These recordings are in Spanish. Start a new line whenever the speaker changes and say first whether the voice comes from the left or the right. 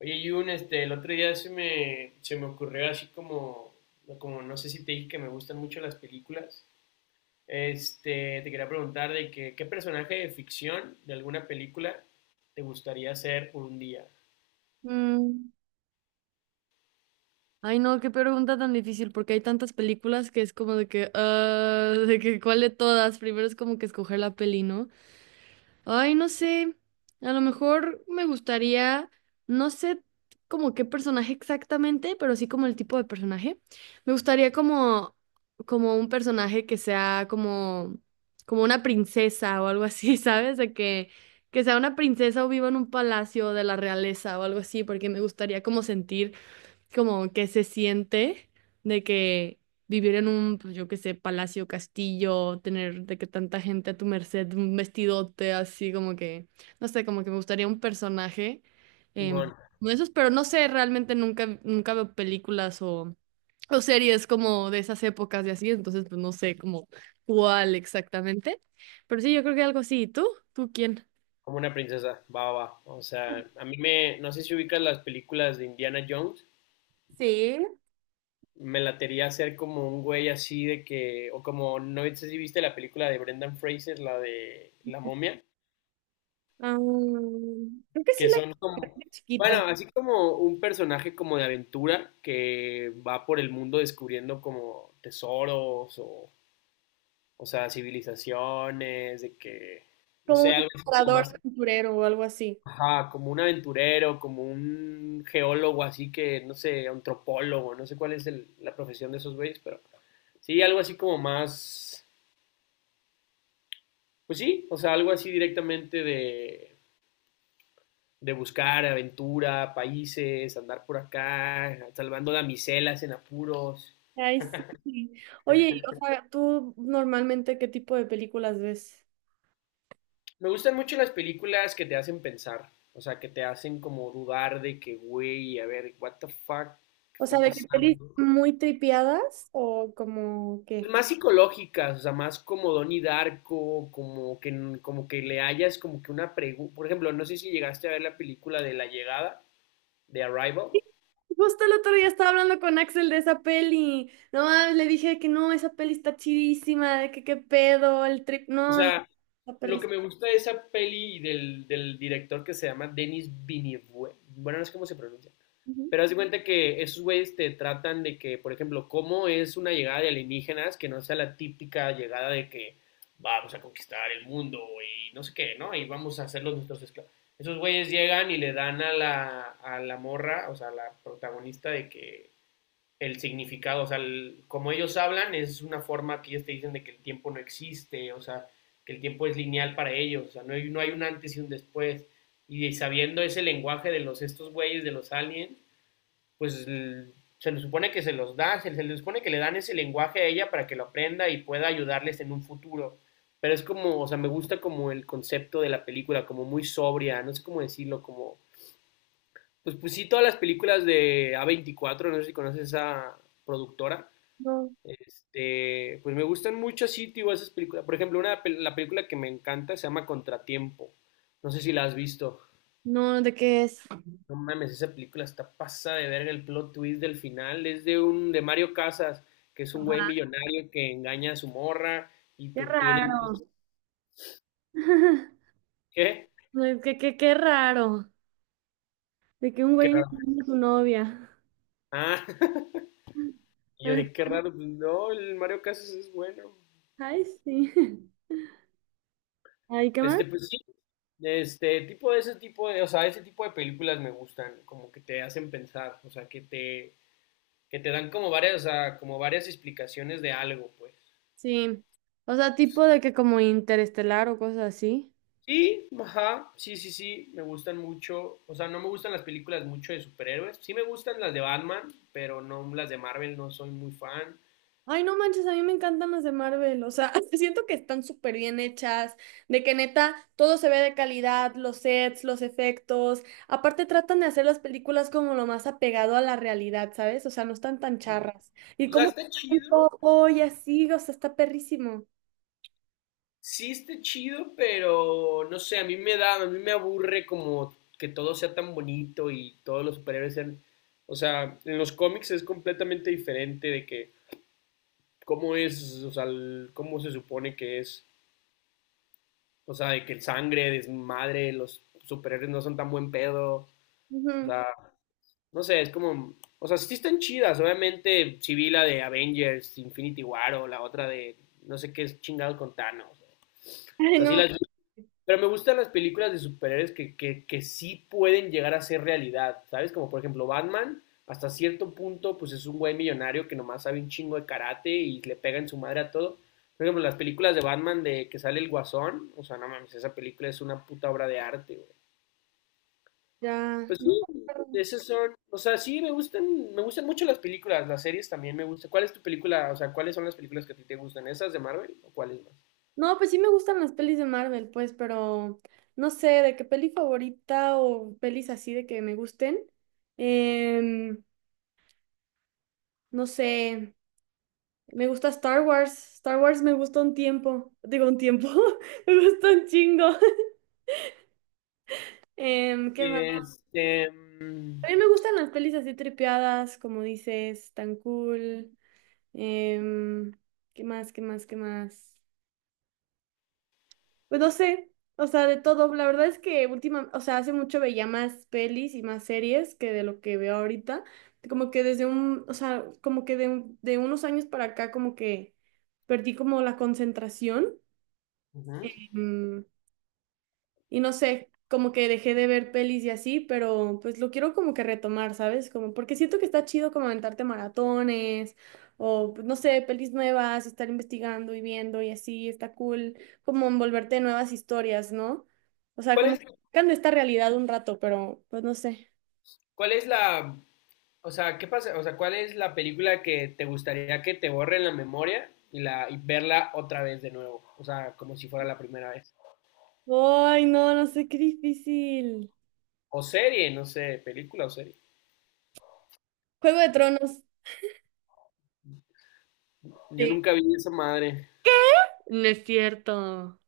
left: Oye, Jun, el otro día se me ocurrió así como, como no sé si te dije que me gustan mucho las películas. Te quería preguntar de que, qué personaje de ficción de alguna película te gustaría ser por un día.
right: Mm, Ay, no, qué pregunta tan difícil, porque hay tantas películas que es como de que, ah, de que cuál de todas, primero es como que escoger la peli, ¿no? Ay, no sé, a lo mejor me gustaría, no sé como qué personaje exactamente, pero sí como el tipo de personaje. Me gustaría como, como, un personaje que sea como una princesa o algo así, ¿sabes? De que sea una princesa o viva en un palacio de la realeza o algo así, porque me gustaría como sentir como que se siente de que vivir en un, pues, yo qué sé, palacio, castillo, tener de que tanta gente a tu merced, un vestidote así como que, no sé, como que me gustaría un personaje em,
left: Simón,
right: de esos, pero no sé, realmente nunca, nunca veo películas o series como de esas épocas y así, entonces pues no sé como cuál exactamente, pero sí, yo creo que algo así. ¿Y tú? ¿Tú quién?
left: como una princesa, va, va, va. O sea, a mí me, no sé si ubicas las películas de Indiana Jones, me latería hacer como un güey así de que, o como, no sé si viste la película de Brendan Fraser, la de La momia.
right: Ah, creo que sí
left: Que
right: la
left: son
right: era
left: como, bueno,
right: chiquita.
left: así como un personaje como de aventura que va por el mundo descubriendo como tesoros o sea, civilizaciones, de que, no
right: Como
left: sé,
right: un
left: algo así como
right: explorador
left: más,
right: aventurero o algo así.
left: ajá, como un aventurero, como un geólogo así que, no sé, antropólogo, no sé cuál es la profesión de esos güeyes, pero sí, algo así como más, pues sí, o sea, algo así directamente de buscar aventura, países, andar por acá, salvando damiselas en apuros.
right: Ay, sí. Oye, y, o sea, ¿tú normalmente qué tipo de películas ves?
left: Me gustan mucho las películas que te hacen pensar, o sea, que te hacen como dudar de que, güey, a ver, what the fuck, ¿qué
right: O sea,
left: está
right: ¿de qué pelis
left: pasando?
right: muy tripiadas o como qué?
left: Más psicológicas, o sea, más como Donnie Darko, como que le hayas como que una pregunta. Por ejemplo, no sé si llegaste a ver la película de La Llegada, de Arrival.
right: Justo el otro día estaba hablando con Axel de esa peli. No, mames, le dije que no, esa peli está chidísima, de que qué pedo, el trip.
left: O
right: No, no,
left: sea,
right: la
left: lo que
right: perris-
left: me gusta de esa peli y del director que se llama Denis Villeneuve, bueno, no sé cómo se pronuncia,
right: Ujú.
left: pero haz de cuenta que esos güeyes te tratan de que, por ejemplo, cómo es una llegada de alienígenas que no sea la típica llegada de que vamos a conquistar el mundo y no sé qué, ¿no? Y vamos a hacerlos nuestros esclavos. Esos güeyes llegan y le dan a la morra, o sea, a la protagonista de que el significado, o sea, como ellos hablan es una forma que ellos te dicen de que el tiempo no existe, o sea, que el tiempo es lineal para ellos, o sea, no hay un antes y un después. Y sabiendo ese lenguaje de los estos güeyes, de los aliens, pues l- se les supone que se los da, se le supone que le dan ese lenguaje a ella para que lo aprenda y pueda ayudarles en un futuro. Pero es como, o sea, me gusta como el concepto de la película, como muy sobria, no sé cómo decirlo, como... Pues, pues sí, todas las películas de A24, no sé si conoces a esa productora,
right: No,
left: pues me gustan mucho así, tío, esas películas. Por ejemplo, una, la película que me encanta se llama Contratiempo. No sé si la has visto.
right: no, ¿de qué es?
left: No mames, esa película está pasada de verga el plot twist del final. Es de un, de Mario Casas, que es un güey
right: Ajá.
left: millonario que engaña a su morra y
right: Qué
left: tú y
right: raro.
left: dices, ¿qué?
right: No, Qué raro. De que un
left: Qué
right: güey no
left: raro.
right: tiene su novia.
left: Ah, y yo
right: Ay,
left: de qué raro. Pues, no, el Mario Casas es bueno.
right: ay, sí. Ay, ¿qué más?
left: Este, pues sí. Este tipo de ese tipo de, o sea, ese tipo de películas me gustan, como que te hacen pensar, o sea, que te dan como varias, o sea, como varias explicaciones de algo, pues.
right: Sí. O sea, tipo de que como Interestelar o cosas así.
left: Sí, ajá, sí, sí, sí, me gustan mucho, o sea, no me gustan las películas mucho de superhéroes, sí me gustan las de Batman, pero no las de Marvel, no soy muy fan.
right: Ay, no manches, a mí me encantan las de Marvel. O sea, siento que están súper bien hechas. De que neta, todo se ve de calidad, los sets, los efectos. Aparte, tratan de hacer las películas como lo más apegado a la realidad, ¿sabes? O sea, no están tan charras. Y
left: O sea,
right: como
left: está chido,
right: todo y así, o sea, está perrísimo.
left: sí está chido, pero no sé, a mí me da, a mí me aburre como que todo sea tan bonito y todos los superhéroes sean, o sea, en los cómics es completamente diferente de que cómo es, o sea, cómo se supone que es. O sea, de que el sangre, desmadre, los superhéroes no son tan buen pedo. O
right: Ujú.
left: sea, no sé, es como. O sea, sí están chidas. Obviamente, sí vi la de Avengers, Infinity War o la otra de no sé qué es chingado con Thanos. O
right: Ay,
left: sea, sí
right: no.
left: las vi, pero me gustan las películas de superhéroes que sí pueden llegar a ser realidad, ¿sabes? Como por ejemplo Batman, hasta cierto punto, pues es un güey millonario que nomás sabe un chingo de karate y le pega en su madre a todo. Por ejemplo, las películas de Batman de que sale el Guasón, o sea, no mames, esa película es una puta obra de arte, güey.
right: Ya.
left: Pues
right: No.
left: sí, esas son, o sea, sí me gustan mucho las películas, las series también me gustan. ¿Cuál es tu película, o sea, cuáles son las películas que a ti te gustan? ¿Esas de Marvel o cuáles más?
right: No, pues sí me gustan las pelis de Marvel, pues, pero no sé de qué peli favorita o pelis así de que me gusten. Em, no sé, me gusta Star Wars. Star Wars me gusta un tiempo, digo un tiempo, me gusta un chingo. ¿Qué más?
left: Este, mm,
right: También me gustan las pelis así tripeadas, como dices, tan cool. Em, ¿qué más? ¿Qué más? ¿Qué más? Pues no sé, o sea, de todo. La verdad es que última, o sea, hace mucho veía más pelis y más series que de lo que veo ahorita. Como que desde un, o sea, como que de, de unos años para acá, como que perdí como la concentración.
left: ujú.
right: Mm, y no sé, como que dejé de ver pelis y así, pero pues lo quiero como que retomar, ¿sabes? Como porque siento que está chido como aventarte maratones o pues, no sé, pelis nuevas, estar investigando y viendo y así, está cool, como envolverte en nuevas historias, ¿no? O sea,
left: ¿Cuál
right: como
left: es
right: que esta realidad un rato, pero pues no sé.
left: ¿Cuál es la, o sea, qué pasa, o sea, cuál es la película que te gustaría que te borren la memoria y la y verla otra vez de nuevo? O sea, como si fuera la primera vez.
right: Ay, no, no sé, qué difícil.
left: O serie, no sé, película o serie.
right: Juego de Tronos.
left: Yo
right: Sí.
left: nunca vi esa madre.
right: No es cierto.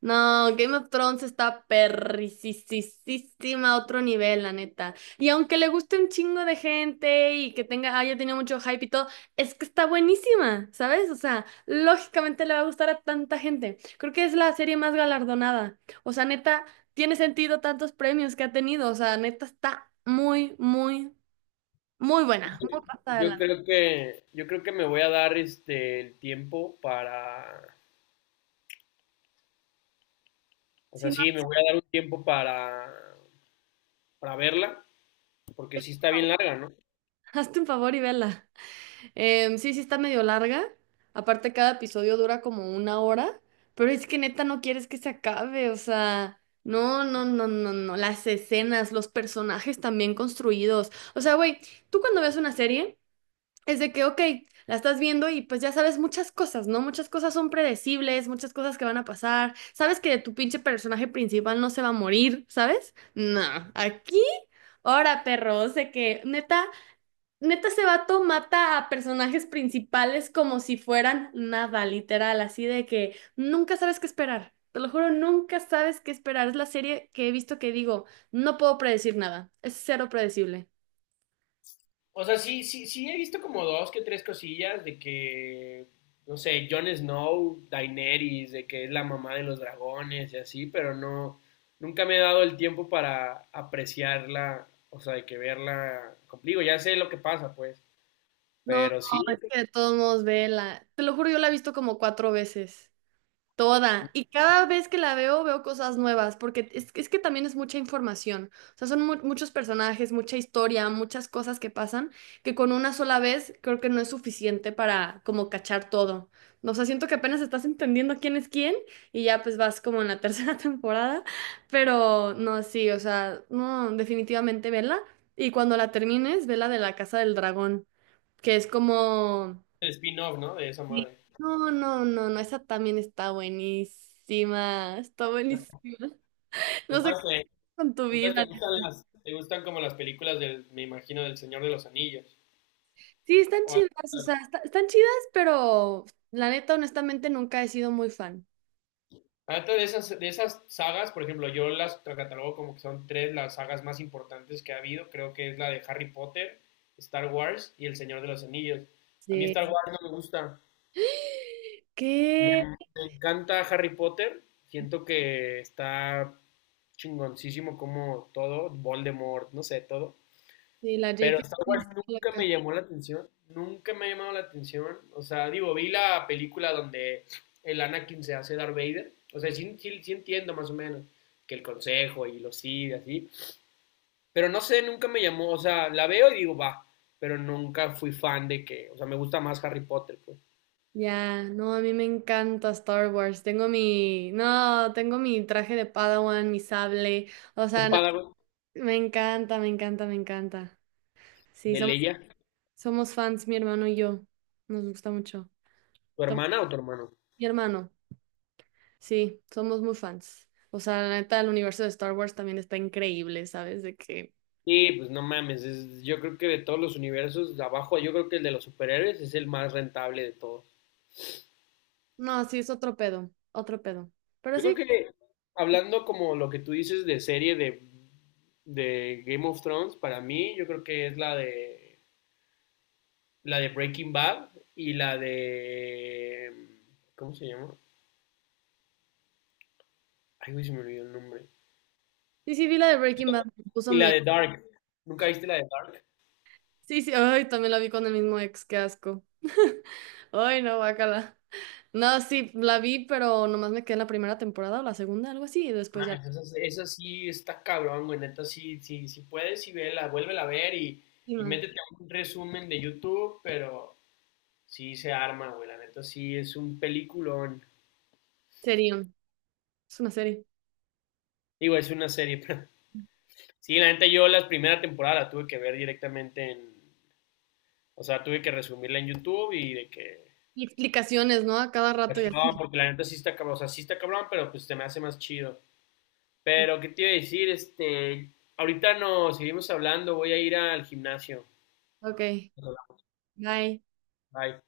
right: No, Game of Thrones está perricisísima a otro nivel, la neta. Y aunque le guste un chingo de gente y que tenga, haya tenido mucho hype y todo, es que está buenísima, ¿sabes? O sea, lógicamente le va a gustar a tanta gente. Creo que es la serie más galardonada. O sea, neta, tiene sentido tantos premios que ha tenido. O sea, neta, está muy, muy, muy buena. Muy pasada de
left: Yo
right: lanza.
left: creo que yo creo que me voy a dar el tiempo para, o
right: Si
left: sea,
right: no,
left: sí, me voy a dar un tiempo para verla, porque sí está bien larga, ¿no?
right: hazte un favor y vela. Sí, sí está medio larga. Aparte, cada episodio dura como una hora. Pero es que neta no quieres que se acabe. O sea, no, no, no, no, no. Las escenas, los personajes también construidos. O sea, güey, tú cuando ves una serie, es de que, ok, la estás viendo y pues ya sabes muchas cosas, ¿no? Muchas cosas son predecibles, muchas cosas que van a pasar. Sabes que tu pinche personaje principal no se va a morir, ¿sabes? No, aquí. Ahora, perro sé que neta. Neta, ese vato mata a personajes principales como si fueran nada, literal, así de que nunca sabes qué esperar. Te lo juro, nunca sabes qué esperar. Es la serie que he visto que digo, no puedo predecir nada. Es cero predecible.
left: O sea, sí, sí, sí he visto como dos que tres cosillas de que, no sé, Jon Snow, Daenerys, de que es la mamá de los dragones y así, pero no, nunca me he dado el tiempo para apreciarla, o sea, de que verla conmigo, ya sé lo que pasa, pues,
right: No,
left: pero sí,
right: es que de todos modos, vela. Te lo juro, yo la he visto como cuatro veces. Toda. Y cada vez que la veo, veo cosas nuevas, porque es que también es mucha información. O sea, son muchos personajes, mucha historia, muchas cosas que pasan, que con una sola vez creo que no es suficiente para como cachar todo. O sea, siento que apenas estás entendiendo quién es quién y ya pues vas como en la tercera temporada, pero no, sí, o sea, no, definitivamente vela. Y cuando la termines, vela de la Casa del Dragón, que es como.
left: el spin-off, ¿no? De esa
right: Sí.
left: madre.
right: No, no, no, no, esa también está buenísima, está buenísima. No sé qué
left: Entonces,
right: haces con tu
left: entonces
right: vida,
left: te gustan
right: neta.
left: las, te gustan como las películas del, me imagino, del Señor de los Anillos.
right: Sí, están chidas, o sea, están chidas, pero la neta, honestamente, nunca he sido muy fan.
left: Ahorita de esas sagas, por ejemplo, yo las catalogo como que son tres las sagas más importantes que ha habido. Creo que es la de Harry Potter, Star Wars y El Señor de los Anillos. A mí Star Wars
right: Sí.
left: no me gusta. Me,
right: ¿Qué?
left: me encanta Harry Potter. Siento que está chingoncísimo como todo, Voldemort, no sé, todo.
right: Sí, la
left: Pero
right: J.K.
left: Star
right: Rowling
left: Wars
right: está
left: nunca
right: loca.
left: me llamó la atención, nunca me ha llamado la atención. O sea, digo, vi la película donde el Anakin se hace Darth Vader. O sea, sí, sí, sí entiendo más o menos que el consejo y lo sigue así. Pero no sé, nunca me llamó. O sea, la veo y digo, va. Pero nunca fui fan de que. O sea, me gusta más Harry Potter, pues.
right: Ya, no, a mí me encanta Star Wars. Tengo mi, no, tengo mi traje de Padawan, mi sable. O
left: ¿Tu
right: sea,
left: padre
right: me encanta, me encanta, me encanta. Sí,
left: de
right: somos
left: Leia?
right: Somos fans, mi hermano y yo. Nos gusta mucho.
left: ¿Tu
right: Tom-
left: hermana o tu hermano?
right: Mi hermano, sí, somos muy fans. O sea, la neta, el universo de Star Wars también está increíble, ¿sabes? De que.
left: Sí, pues no mames. Es- yo creo que de todos los universos, de abajo, yo creo que el de los superhéroes es el más rentable de todos.
right: No, sí, es otro pedo, otro pedo. Pero
left: Yo creo
right: sí,
left: que hablando como lo que tú dices de serie de Game of Thrones, para mí yo creo que es la de Breaking Bad y la de ¿cómo se llama? Ay, güey, se me olvidó el nombre.
right: sí, sí, vi la de Breaking Bad, me puso
left: Y la
right: mi.
left: de Dark. ¿Nunca viste la de Dark?
right: Sí, sí, ay, también la vi con el mismo ex, qué asco. Ay, no, guácala. No, sí, la vi, pero nomás me quedé en la primera temporada o la segunda, algo así, y
left: No
right: después ya
left: mames,
right: la
left: esa sí está cabrón, güey. Neta, sí, sí, sí puedes y vela, vuélvela a ver y
right: última.
left: métete a un resumen de YouTube, pero sí se arma, güey. La neta, sí es un peliculón.
right: Serión, es una serie.
left: Digo, es una serie, pero sí, la neta yo la primera temporada la tuve que ver directamente en, o sea, tuve que resumirla en YouTube y de que,
right: Y explicaciones, ¿no? A cada rato y
left: no,
right: así.
left: porque la neta sí está cabrón, o sea, sí está cabrón, pero pues se me hace más chido. Pero, ¿qué te iba a decir? Este, ahorita no, seguimos hablando, voy a ir al gimnasio.
right: Ok. Bye.
left: Bye.